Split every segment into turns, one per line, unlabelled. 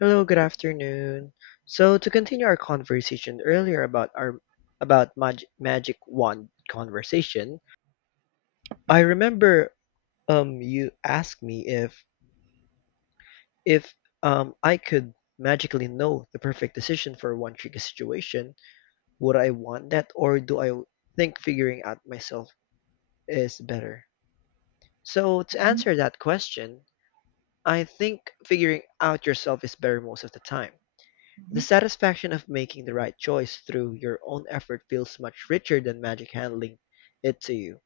Hello, good afternoon. So to continue our conversation earlier about magic wand conversation, I remember you asked me if I could magically know the perfect decision for one tricky situation. Would I want that, or do I think figuring out myself is better? So to
Mhm,
answer that question, I think figuring out yourself is better most of the time. The
mhm.
satisfaction of making the right choice through your own effort feels much richer than magic handling it to you.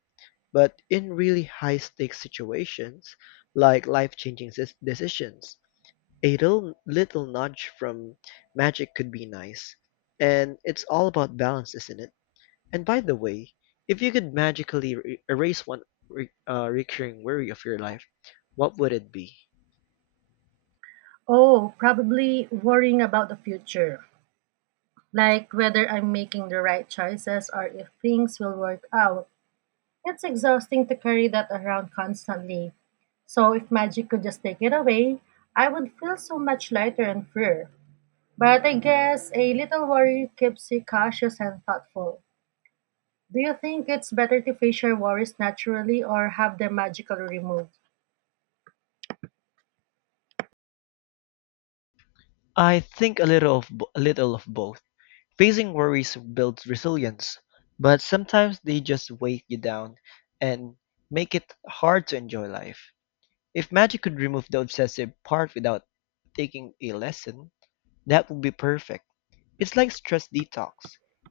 But in really high-stakes situations, like life-changing decisions, a little nudge from magic could be nice. And it's all about balance, isn't it? And by the way, if you could magically erase one recurring worry of your life, what would it be?
Oh, probably worrying about the future, like whether I'm making the right choices or if things will work out. It's exhausting to carry that around constantly. So, if magic could just take it away, I would feel so much lighter and freer. But I guess a little worry keeps you cautious and thoughtful. Do you think it's better to face your worries naturally or have them magically removed?
I think a little of both. Facing worries builds resilience, but sometimes they just weigh you down and make it hard to enjoy life. If magic could remove the obsessive part without taking a lesson, that would be perfect. It's like stress detox.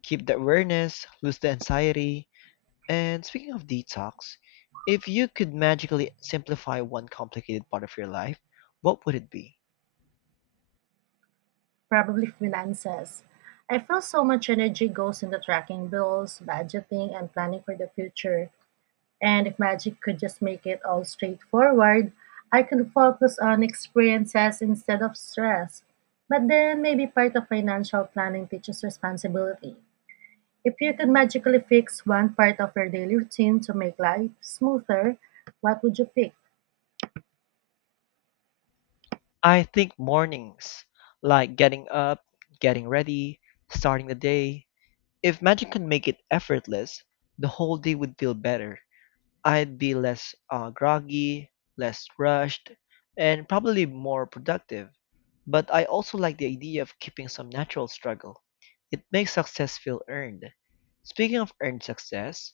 Keep the awareness, lose the anxiety. And speaking of detox, if you could magically simplify one complicated part of your life, what would it be?
Probably finances. I feel so much energy goes into tracking bills, budgeting, and planning for the future. And if magic could just make it all straightforward, I could focus on experiences instead of stress. But then maybe part of financial planning teaches responsibility. If you could magically fix one part of your daily routine to make life smoother, what would you pick?
I think mornings, like getting up, getting ready, starting the day. If magic could make it effortless, the whole day would feel better. I'd be less groggy, less rushed, and probably more productive. But I also like the idea of keeping some natural struggle. It makes success feel earned. Speaking of earned success,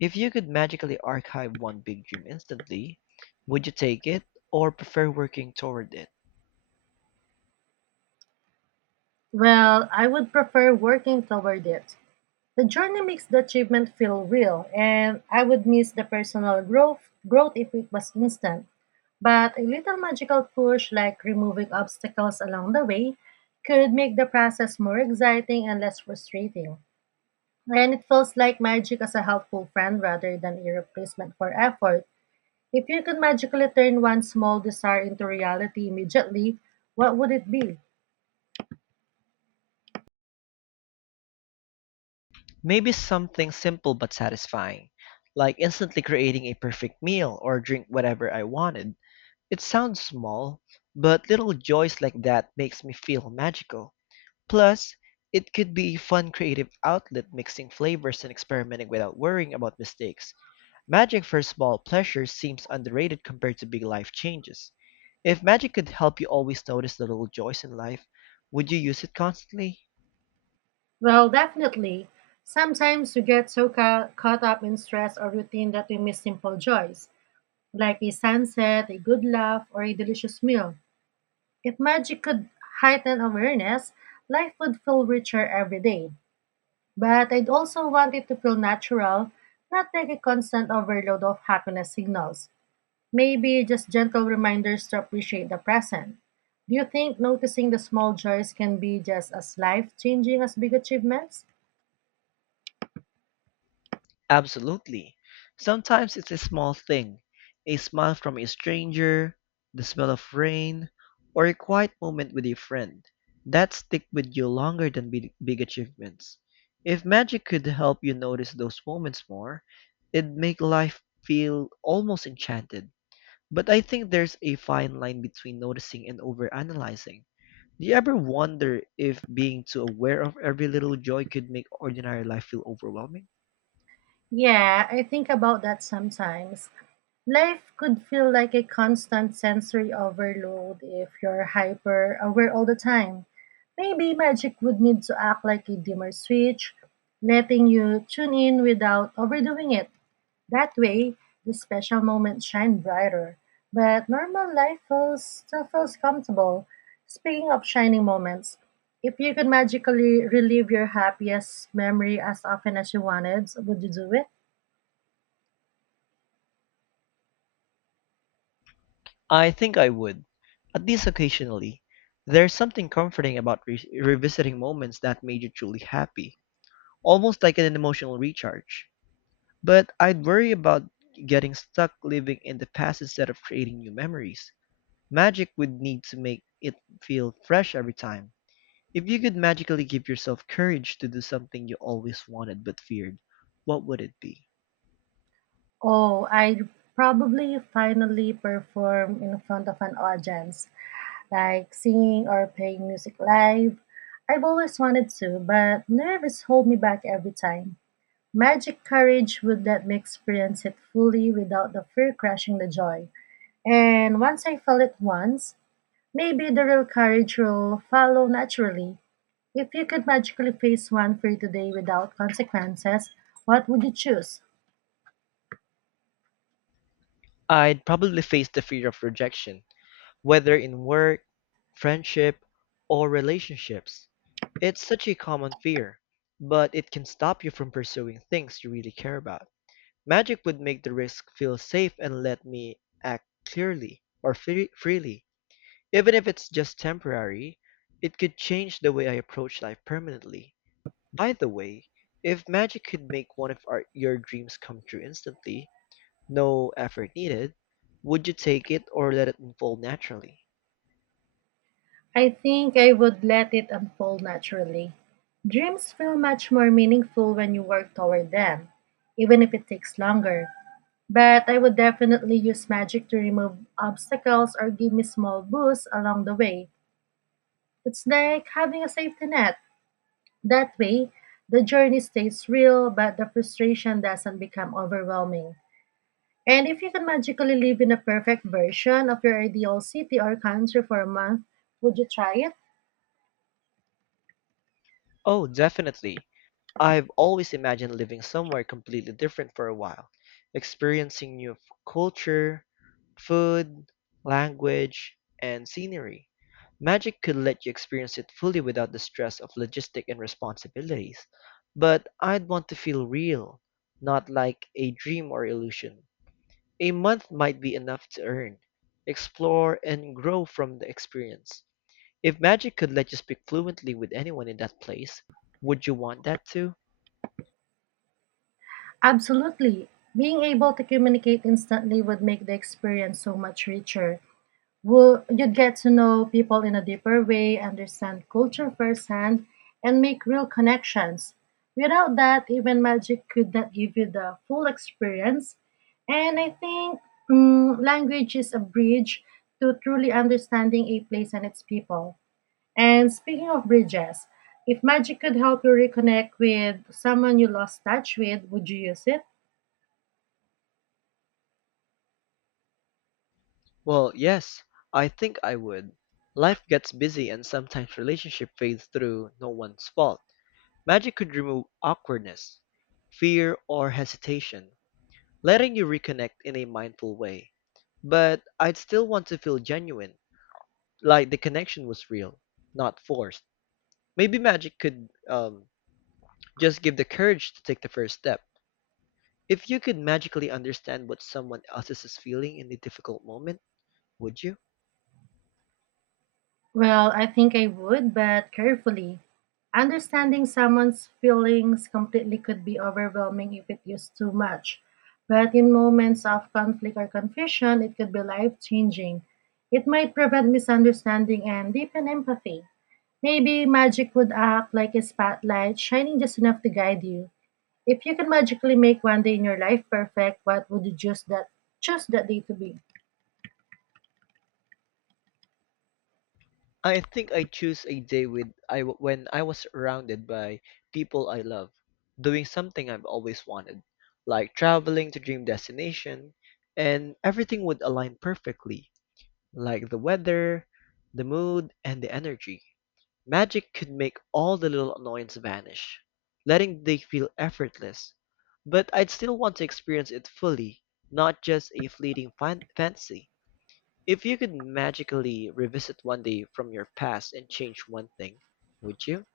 if you could magically archive one big dream instantly, would you take it or prefer working toward it?
Well, I would prefer working toward it. The journey makes the achievement feel real, and I would miss the personal growth if it was instant. But a little magical push like removing obstacles along the way could make the process more exciting and less frustrating. And it feels like magic as a helpful friend rather than a replacement for effort. If you could magically turn one small desire into reality immediately, what would it be?
Maybe something simple but satisfying, like instantly creating a perfect meal or drink, whatever I wanted. It sounds small, but little joys like that makes me feel magical. Plus, it could be a fun creative outlet, mixing flavors and experimenting without worrying about mistakes. Magic for small pleasures seems underrated compared to big life changes. If magic could help you always notice the little joys in life, would you use it constantly?
Well, definitely. Sometimes we get so caught up in stress or routine that we miss simple joys, like a sunset, a good laugh, or a delicious meal. If magic could heighten awareness, life would feel richer every day. But I'd also want it to feel natural, not like a constant overload of happiness signals. Maybe just gentle reminders to appreciate the present. Do you think noticing the small joys can be just as life changing as big achievements?
Absolutely. Sometimes it's a small thing, a smile from a stranger, the smell of rain, or a quiet moment with a friend that stick with you longer than big achievements. If magic could help you notice those moments more, it'd make life feel almost enchanted. But I think there's a fine line between noticing and overanalyzing. Do you ever wonder if being too aware of every little joy could make ordinary life feel overwhelming?
Yeah, I think about that sometimes. Life could feel like a constant sensory overload if you're hyper aware all the time. Maybe magic would need to act like a dimmer switch, letting you tune in without overdoing it. That way, the special moments shine brighter. But normal life still feels comfortable. Speaking of shining moments, if you could magically relive your happiest memory as often as you wanted, would you do it?
I think I would, at least occasionally. There's something comforting about revisiting moments that made you truly happy, almost like an emotional recharge. But I'd worry about getting stuck living in the past instead of creating new memories. Magic would need to make it feel fresh every time. If you could magically give yourself courage to do something you always wanted but feared, what would it be?
Oh, I'd probably finally perform in front of an audience, like singing or playing music live. I've always wanted to, but nerves hold me back every time. Magic Courage would let me experience it fully without the fear crushing the joy. And once I felt it once, maybe the real courage will follow naturally. If you could magically face one for today without consequences, what would you choose?
I'd probably face the fear of rejection, whether in work, friendship, or relationships. It's such a common fear, but it can stop you from pursuing things you really care about. Magic would make the risk feel safe and let me act clearly or freely. Even if it's just temporary, it could change the way I approach life permanently. By the way, if magic could make one of your dreams come true instantly, no effort needed, would you take it or let it unfold naturally?
I think I would let it unfold naturally. Dreams feel much more meaningful when you work toward them, even if it takes longer. But I would definitely use magic to remove obstacles or give me small boosts along the way. It's like having a safety net. That way, the journey stays real, but the frustration doesn't become overwhelming. And if you can magically live in a perfect version of your ideal city or country for a month, would you try it?
Oh, definitely. I've always imagined living somewhere completely different for a while, experiencing new culture, food, language, and scenery. Magic could let you experience it fully without the stress of logistic and responsibilities, but I'd want to feel real, not like a dream or illusion. A month might be enough to earn, explore, and grow from the experience. If magic could let you speak fluently with anyone in that place, would you want that too?
Absolutely. Being able to communicate instantly would make the experience so much richer. You'd get to know people in a deeper way, understand culture firsthand, and make real connections. Without that, even magic could not give you the full experience. And I think language is a bridge to truly understanding a place and its people. And speaking of bridges, if magic could help you reconnect with someone you lost touch with, would you use it?
Well, yes, I think I would. Life gets busy and sometimes relationship fades through no one's fault. Magic could remove awkwardness, fear, or hesitation, letting you reconnect in a mindful way. But I'd still want to feel genuine, like the connection was real, not forced. Maybe magic could just give the courage to take the first step. If you could magically understand what someone else is feeling in a difficult moment, would you?
Well, I think I would, but carefully. Understanding someone's feelings completely could be overwhelming if it used too much. But in moments of conflict or confusion, it could be life changing. It might prevent misunderstanding and deepen empathy. Maybe magic would act like a spotlight, shining just enough to guide you. If you could magically make one day in your life perfect, what would you choose that day to be?
I think I choose a day with when I was surrounded by people I love, doing something I've always wanted, like traveling to dream destination, and everything would align perfectly, like the weather, the mood, and the energy. Magic could make all the little annoyances vanish, letting they feel effortless. But I'd still want to experience it fully, not just a fleeting fancy. If you could magically revisit one day from your past and change one thing, would you?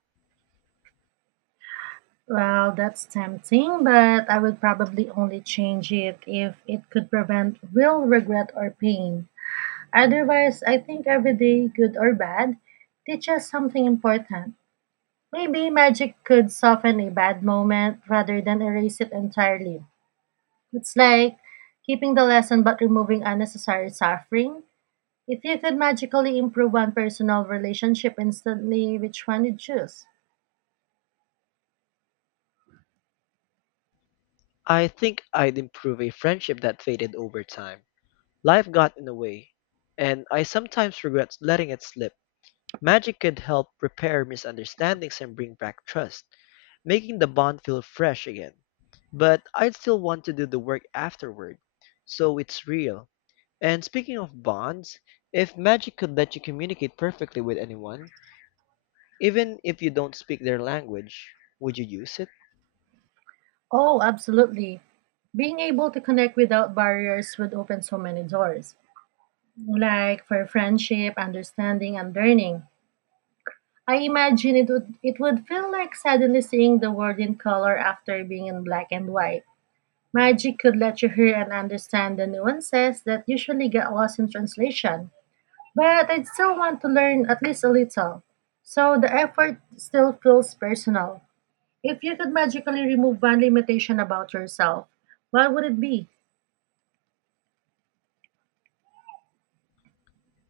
Well, that's tempting, but I would probably only change it if it could prevent real regret or pain. Otherwise, I think every day, good or bad, teaches something important. Maybe magic could soften a bad moment rather than erase it entirely. It's like keeping the lesson but removing unnecessary suffering. If you could magically improve one personal relationship instantly, which one would you choose?
I think I'd improve a friendship that faded over time. Life got in the way, and I sometimes regret letting it slip. Magic could help repair misunderstandings and bring back trust, making the bond feel fresh again. But I'd still want to do the work afterward, so it's real. And speaking of bonds, if magic could let you communicate perfectly with anyone, even if you don't speak their language, would you use it?
Oh, absolutely. Being able to connect without barriers would open so many doors, like for friendship, understanding, and learning. I imagine it would feel like suddenly seeing the world in color after being in black and white. Magic could let you hear and understand the nuances that usually get lost in translation. But I'd still want to learn at least a little. So the effort still feels personal. If you could magically remove one limitation about yourself, what would it be?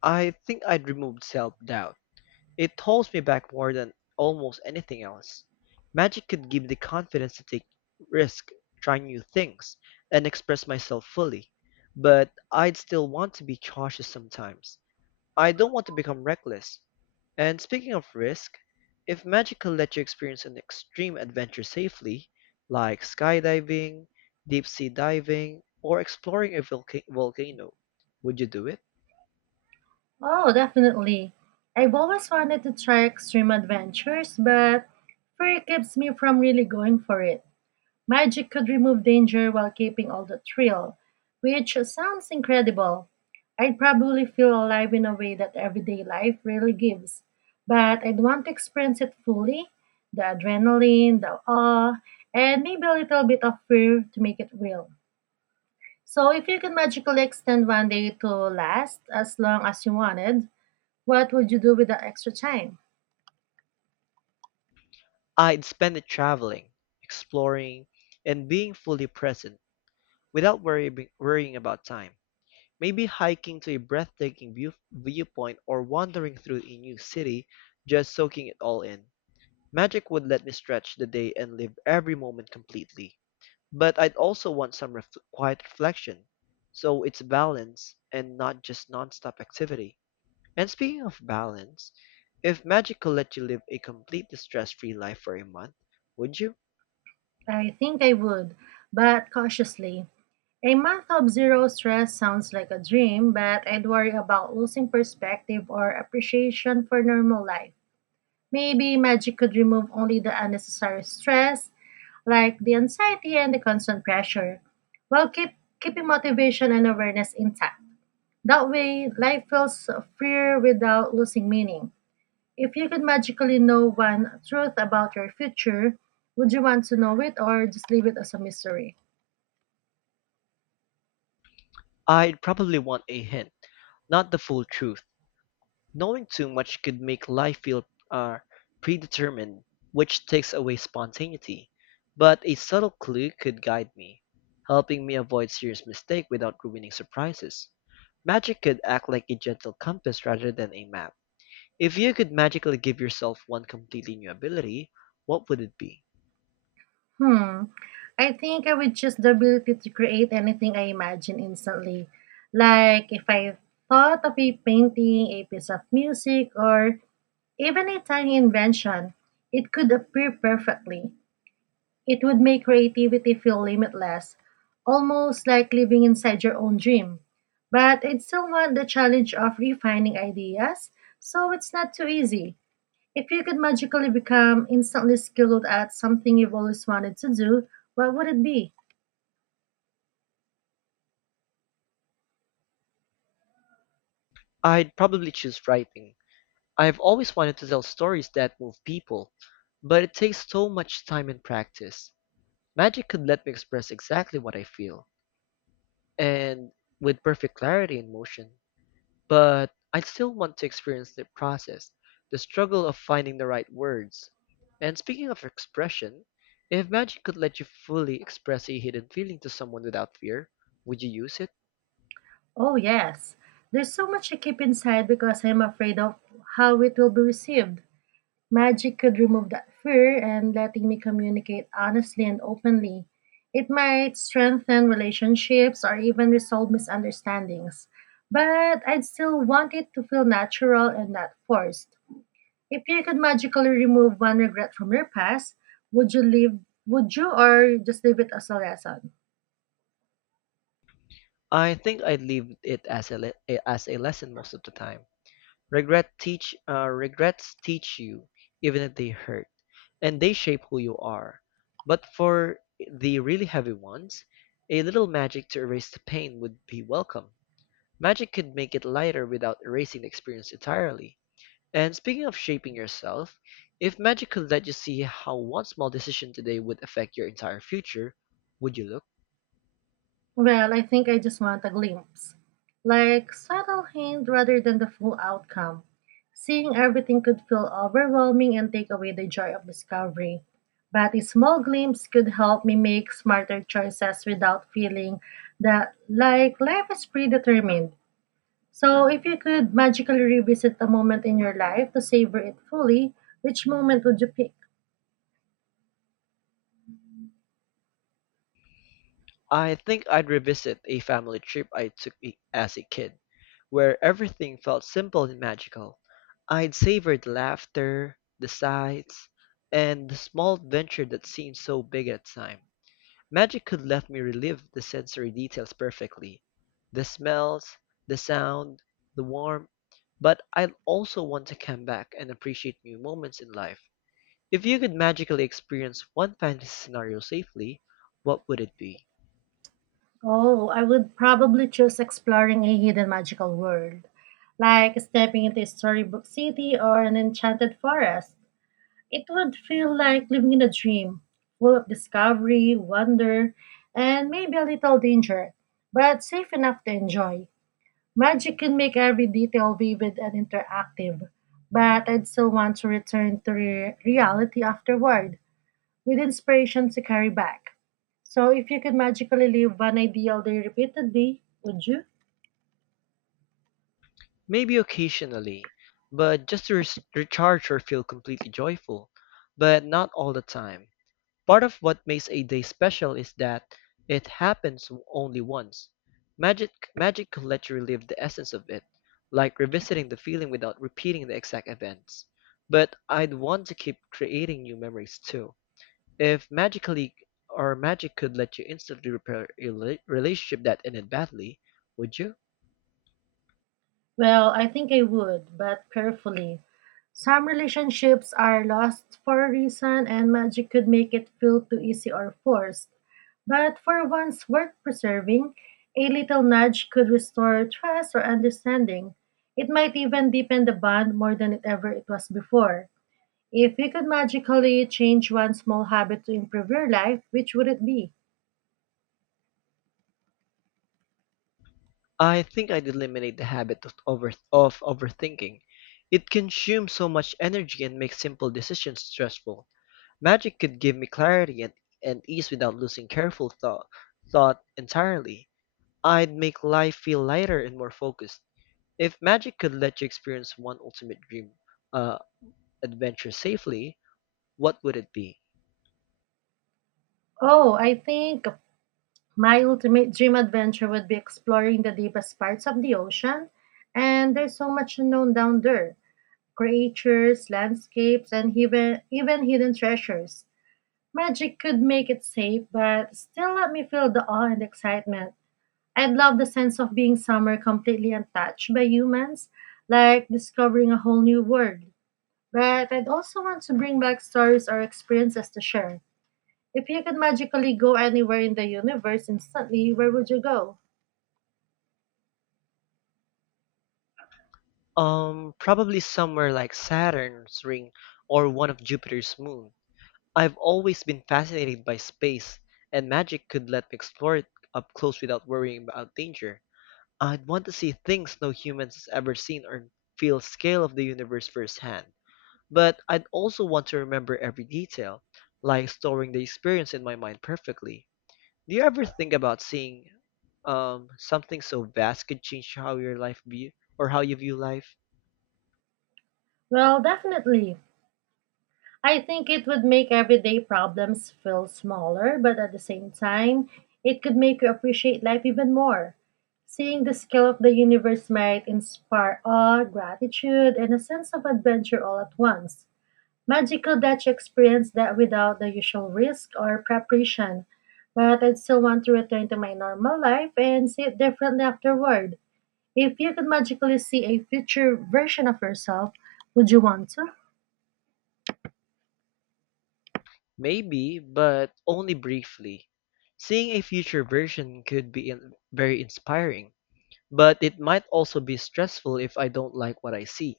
I think I'd remove self doubt. It holds me back more than almost anything else. Magic could give the confidence to take risk, try new things, and express myself fully. But I'd still want to be cautious sometimes. I don't want to become reckless. And speaking of risk, if magic could let you experience an extreme adventure safely, like skydiving, deep sea diving, or exploring a volcano, would you do it?
Oh, definitely. I've always wanted to try extreme adventures, but fear keeps me from really going for it. Magic could remove danger while keeping all the thrill, which sounds incredible. I'd probably feel alive in a way that everyday life rarely gives, but I'd want to experience it fully the adrenaline, the awe, and maybe a little bit of fear to make it real. So, if you could magically extend one day to last as long as you wanted, what would you do with the extra time?
I'd spend it traveling, exploring, and being fully present without worrying about time. Maybe hiking to a breathtaking viewpoint, or wandering through a new city, just soaking it all in. Magic would let me stretch the day and live every moment completely. But I'd also want some quiet reflection. So it's balance and not just nonstop activity. And speaking of balance, if magic could let you live a completely stress free life for a month, would you?
I think I would, but cautiously. A month of zero stress sounds like a dream, but I'd worry about losing perspective or appreciation for normal life. Maybe magic could remove only the unnecessary stress, like the anxiety and the constant pressure, while keeping motivation and awareness intact. That way, life feels freer without losing meaning. If you could magically know one truth about your future, would you want to know it or just leave it as a mystery?
I'd probably want a hint, not the full truth. Knowing too much could make life feel uh, predetermined, which takes away spontaneity. But a subtle clue could guide me, helping me avoid serious mistake without ruining surprises. Magic could act like a gentle compass rather than a map. If you could magically give yourself one completely new ability, what would it be?
Hmm. I think I would choose the ability to create anything I imagine instantly. Like if I thought of a painting, a piece of music, or even a tiny invention, it could appear perfectly. It would make creativity feel limitless, almost like living inside your own dream. But I'd still want the challenge of refining ideas, so it's not too easy. If you could magically become instantly skilled at something you've always wanted to do, what would it be?
I'd probably choose writing. I have always wanted to tell stories that move people, but it takes so much time and practice. Magic could let me express exactly what I feel, and with perfect clarity and motion. But I still want to experience the process, the struggle of finding the right words. And speaking of expression, if magic could let you fully express a hidden feeling to someone without fear, would you use it?
Oh, yes. There's so much I keep inside because I'm afraid of how it will be received. Magic could remove that fear and letting me communicate honestly and openly. It might strengthen relationships or even resolve misunderstandings. But I'd still want it to feel natural and not forced. If you could magically remove one regret from your past, would you leave would you or just leave it as a lesson?
I think I'd leave it as as a lesson most of the time. Regrets teach you, even if they hurt, and they shape who you are. But for the really heavy ones, a little magic to erase the pain would be welcome. Magic could make it lighter without erasing the experience entirely. And speaking of shaping yourself, if magic could let you see how one small decision today would affect your entire future, would you look?
Well, I think I just want a glimpse. Like subtle hint rather than the full outcome. Seeing everything could feel overwhelming and take away the joy of discovery. But a small glimpse could help me make smarter choices without feeling that like life is predetermined. So if you could magically revisit a moment in your life to savor it fully, which moment would you pick?
I think I'd revisit a family trip I as a kid, where everything felt simple and magical. I'd savor the laughter, the sights, and the small adventure that seemed so big at the time. Magic could let me relive the sensory details perfectly, the smells, the sound, the warmth, but I'd also want to come back and appreciate new moments in life. If you could magically experience one fantasy scenario safely, what would it be?
Oh, I would probably choose exploring a hidden magical world, like stepping into a storybook city or an enchanted forest. It would feel like living in a dream, full of discovery, wonder, and maybe a little danger, but safe enough to enjoy. Magic can make every detail vivid and interactive, but I'd still want to return to reality afterward with inspiration to carry back. So, if you could magically live one ideal day repeatedly, would you?
Maybe occasionally, but just to recharge or feel completely joyful, but not all the time. Part of what makes a day special is that it happens only once. Magic, Magic can let you relive the essence of it, like revisiting the feeling without repeating the exact events. But I'd want to keep creating new memories too. If magic could let you instantly repair a relationship that ended badly, would you?
Well, I think I would, but carefully. Some relationships are lost for a reason, and magic could make it feel too easy or forced. But for ones worth preserving, a little nudge could restore trust or understanding. It might even deepen the bond more than it was before. If you could magically change one small habit to improve your life, which would it be?
I think I'd eliminate the habit of, over, of overthinking. It consumes so much energy and makes simple decisions stressful. Magic could give me clarity and ease without losing careful thought entirely. I'd make life feel lighter and more focused. If magic could let you experience one ultimate dream uh, adventure safely, what would it be?
Oh, I think my ultimate dream adventure would be exploring the deepest parts of the ocean. And there's so much unknown down there creatures, landscapes, and even hidden treasures. Magic could make it safe, but still let me feel the awe and excitement. I'd love the sense of being somewhere completely untouched by humans, like discovering a whole new world. But I'd also want to bring back stories or experiences to share if you could magically go anywhere in the universe instantly, where would you go?
Probably somewhere like Saturn's ring or one of Jupiter's moon. I've always been fascinated by space, and magic could let me explore it up close without worrying about danger. I'd want to see things no humans has ever seen or feel scale of the universe firsthand. But I'd also want to remember every detail, like storing the experience in my mind perfectly. Do you ever think about seeing something so vast could change how your life view or how you view life?
Well, definitely. I think it would make everyday problems feel smaller, but at the same time, it could make you appreciate life even more. Seeing the scale of the universe might inspire awe, gratitude, and a sense of adventure all at once. Magical that you experience that without the usual risk or preparation, but I'd still want to return to my normal life and see it differently afterward. If you could magically see a future version of yourself, would you want to?
Maybe, but only briefly. Seeing a future version could be very inspiring, but it might also be stressful if I don't like what I see.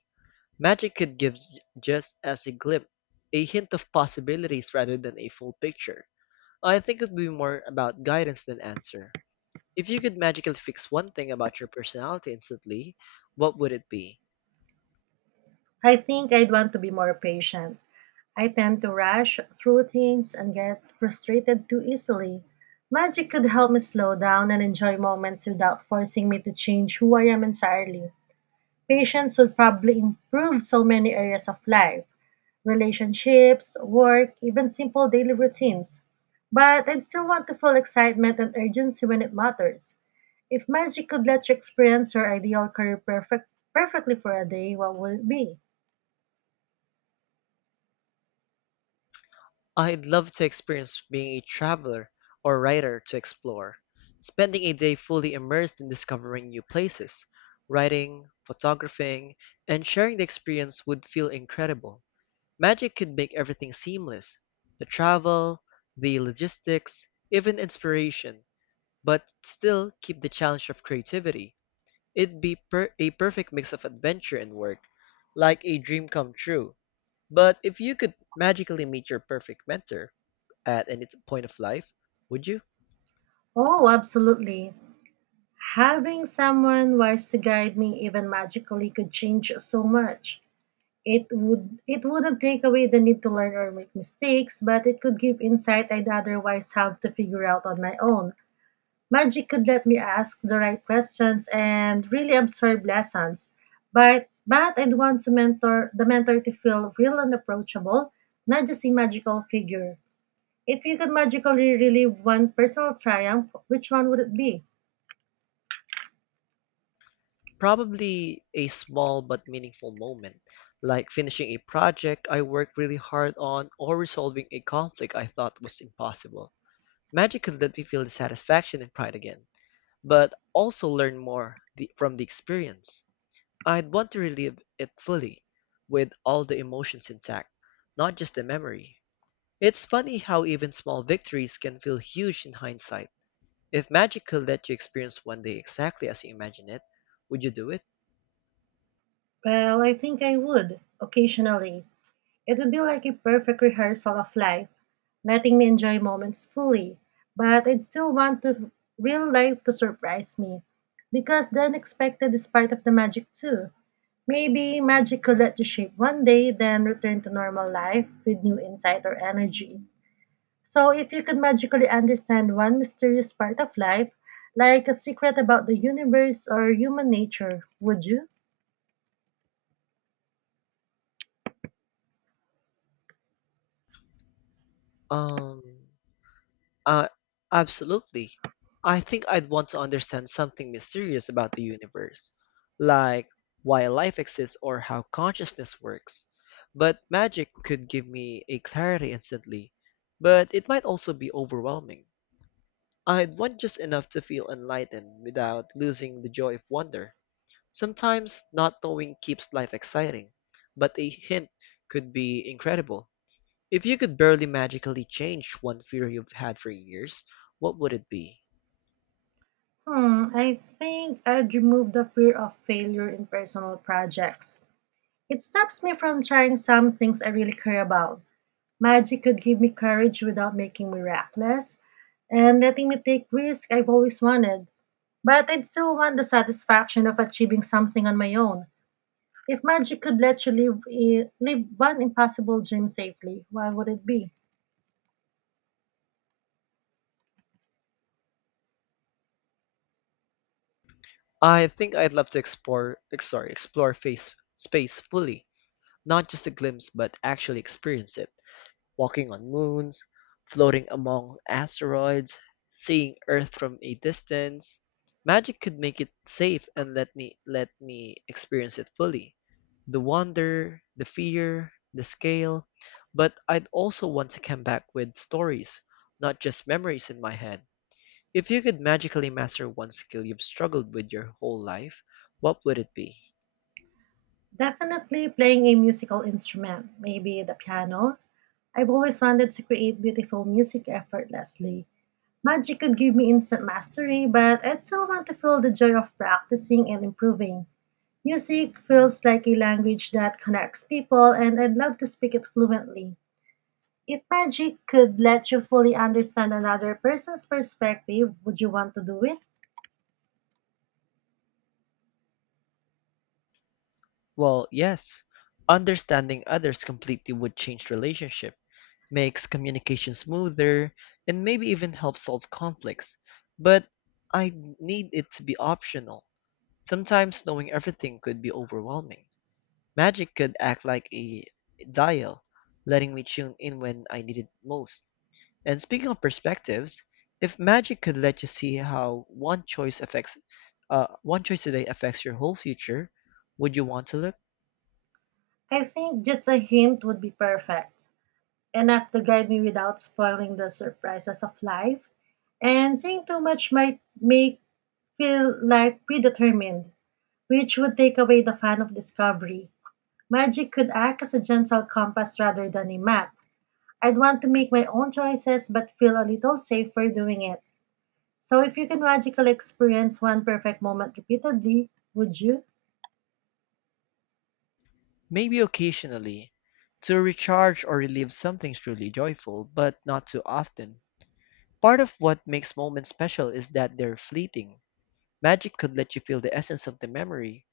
Magic could give just as a glimpse, a hint of possibilities rather than a full picture. I think it would be more about guidance than answer. If you could magically fix one thing about your personality instantly, what would it be?
I think I'd want to be more patient. I tend to rush through things and get frustrated too easily. Magic could help me slow down and enjoy moments without forcing me to change who I am entirely. Patience would probably improve so many areas of life: relationships, work, even simple daily routines. But I'd still want to feel excitement and urgency when it matters. If magic could let you experience your ideal career perfectly for a day, what would it be?
I'd love to experience being a traveler or writer to explore, spending a day fully immersed in discovering new places. Writing, photographing, and sharing the experience would feel incredible. Magic could make everything seamless the travel, the logistics, even inspiration, but still keep the challenge of creativity. It'd be a perfect mix of adventure and work, like a dream come true. But if you could magically meet your perfect mentor, at any point of life, would you?
Oh, absolutely. Having someone wise to guide me even magically could change so much. It wouldn't take away the need to learn or make mistakes, but it could give insight I'd otherwise have to figure out on my own. Magic could let me ask the right questions and really absorb lessons. But I'd want to mentor the mentor to feel real and approachable, not just a magical figure. If you could magically relive one personal triumph, which one would it be?
Probably a small but meaningful moment, like finishing a project I worked really hard on or resolving a conflict I thought was impossible. Magic could let me feel the satisfaction and pride again, but also learn more from the experience. I'd want to relive it fully, with all the emotions intact, not just the memory. It's funny how even small victories can feel huge in hindsight. If magic could let you experience one day exactly as you imagine it, would you do it?
Well, I think I would, occasionally. It would be like a perfect rehearsal of life, letting me enjoy moments fully. But I'd still want to real life to surprise me, because the unexpected is part of the magic too. Maybe magic could let you shape one day, then return to normal life with new insight or energy. So, if you could magically understand one mysterious part of life, like a secret about the universe or human nature, would you?
Um, uh, Absolutely. I think I'd want to understand something mysterious about the universe, like why life exists or how consciousness works. But magic could give me a clarity instantly, but it might also be overwhelming. I had one just enough to feel enlightened without losing the joy of wonder. Sometimes not knowing keeps life exciting, but a hint could be incredible. If you could barely magically change one fear you've had for years, what would it be?
Hmm, I think I'd remove the fear of failure in personal projects. It stops me from trying some things I really care about. Magic could give me courage without making me reckless and letting me take risks I've always wanted. But I'd still want the satisfaction of achieving something on my own. If magic could let you live one impossible dream safely, what would it be?
I think I'd love to explore space fully, not just a glimpse, but actually experience it. Walking on moons, floating among asteroids, seeing Earth from a distance. Magic could make it safe and let me experience it fully. The wonder, the fear, the scale, but I'd also want to come back with stories, not just memories in my head. If you could magically master one skill you've struggled with your whole life, what would it be?
Definitely playing a musical instrument, maybe the piano. I've always wanted to create beautiful music effortlessly. Magic could give me instant mastery, but I'd still want to feel the joy of practicing and improving. Music feels like a language that connects people, and I'd love to speak it fluently. If magic could let you fully understand another person's perspective, would you want to do it?
Well, yes, understanding others completely would change relationships, makes communication smoother, and maybe even helps solve conflicts. But I need it to be optional. Sometimes knowing everything could be overwhelming. Magic could act like a dial, letting me tune in when I need it most. And speaking of perspectives, if magic could let you see how one choice today affects your whole future, would you want to look?
I think just a hint would be perfect, enough to guide me without spoiling the surprises of life. And saying too much might make feel like predetermined, which would take away the fun of discovery. Magic could act as a gentle compass rather than a map. I'd want to make my own choices but feel a little safer doing it. So, if you can magically experience one perfect moment repeatedly, would you?
Maybe occasionally, to recharge or relive something truly joyful, but not too often. Part of what makes moments special is that they're fleeting. Magic could let you feel the essence of the memory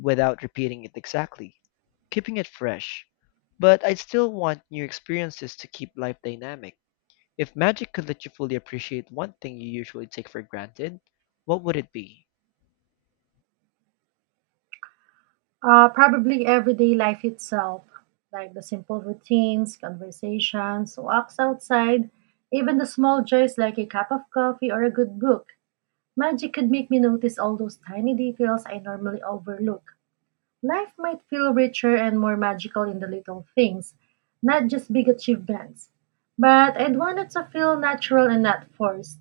without repeating it exactly, keeping it fresh. But I'd still want new experiences to keep life dynamic. If magic could let you fully appreciate one thing you usually take for granted, what would it be?
Probably everyday life itself, like the simple routines, conversations, walks outside, even the small joys like a cup of coffee or a good book. Magic could make me notice all those tiny details I normally overlook. Life might feel richer and more magical in the little things, not just big achievements. But I'd want it to feel natural and not forced.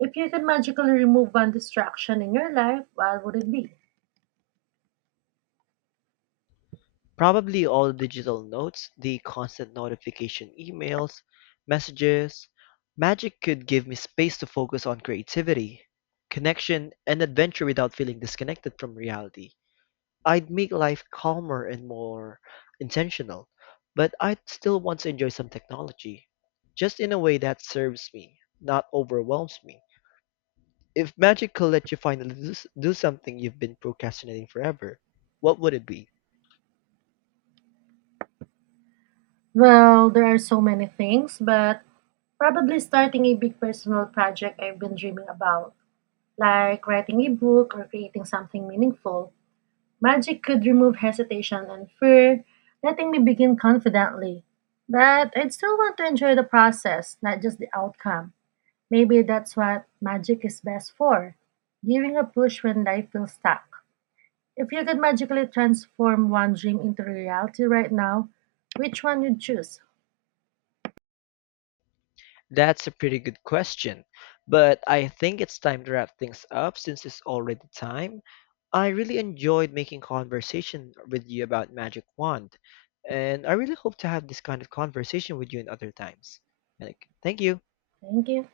If you could magically remove one distraction in your life, what would it be?
Probably all digital notes, the constant notification emails, messages, magic could give me space to focus on creativity, connection, and adventure without feeling disconnected from reality. I'd make life calmer and more intentional, but I'd still want to enjoy some technology, just in a way that serves me, not overwhelms me. If magic could let you do something you've been procrastinating forever, what would it be?
Well, there are so many things, but probably starting a big personal project I've been dreaming about, like writing a book or creating something meaningful. Magic could remove hesitation and fear, letting me begin confidently. But I'd still want to enjoy the process, not just the outcome. Maybe that's what magic is best for, giving a push when life feels stuck. If you could magically transform one dream into reality right now, which one you'd choose?
That's a pretty good question, but I think it's time to wrap things up since it's already time. I really enjoyed making conversation with you about Magic Wand, and I really hope to have this kind of conversation with you in other times. Like, thank you.
Thank you.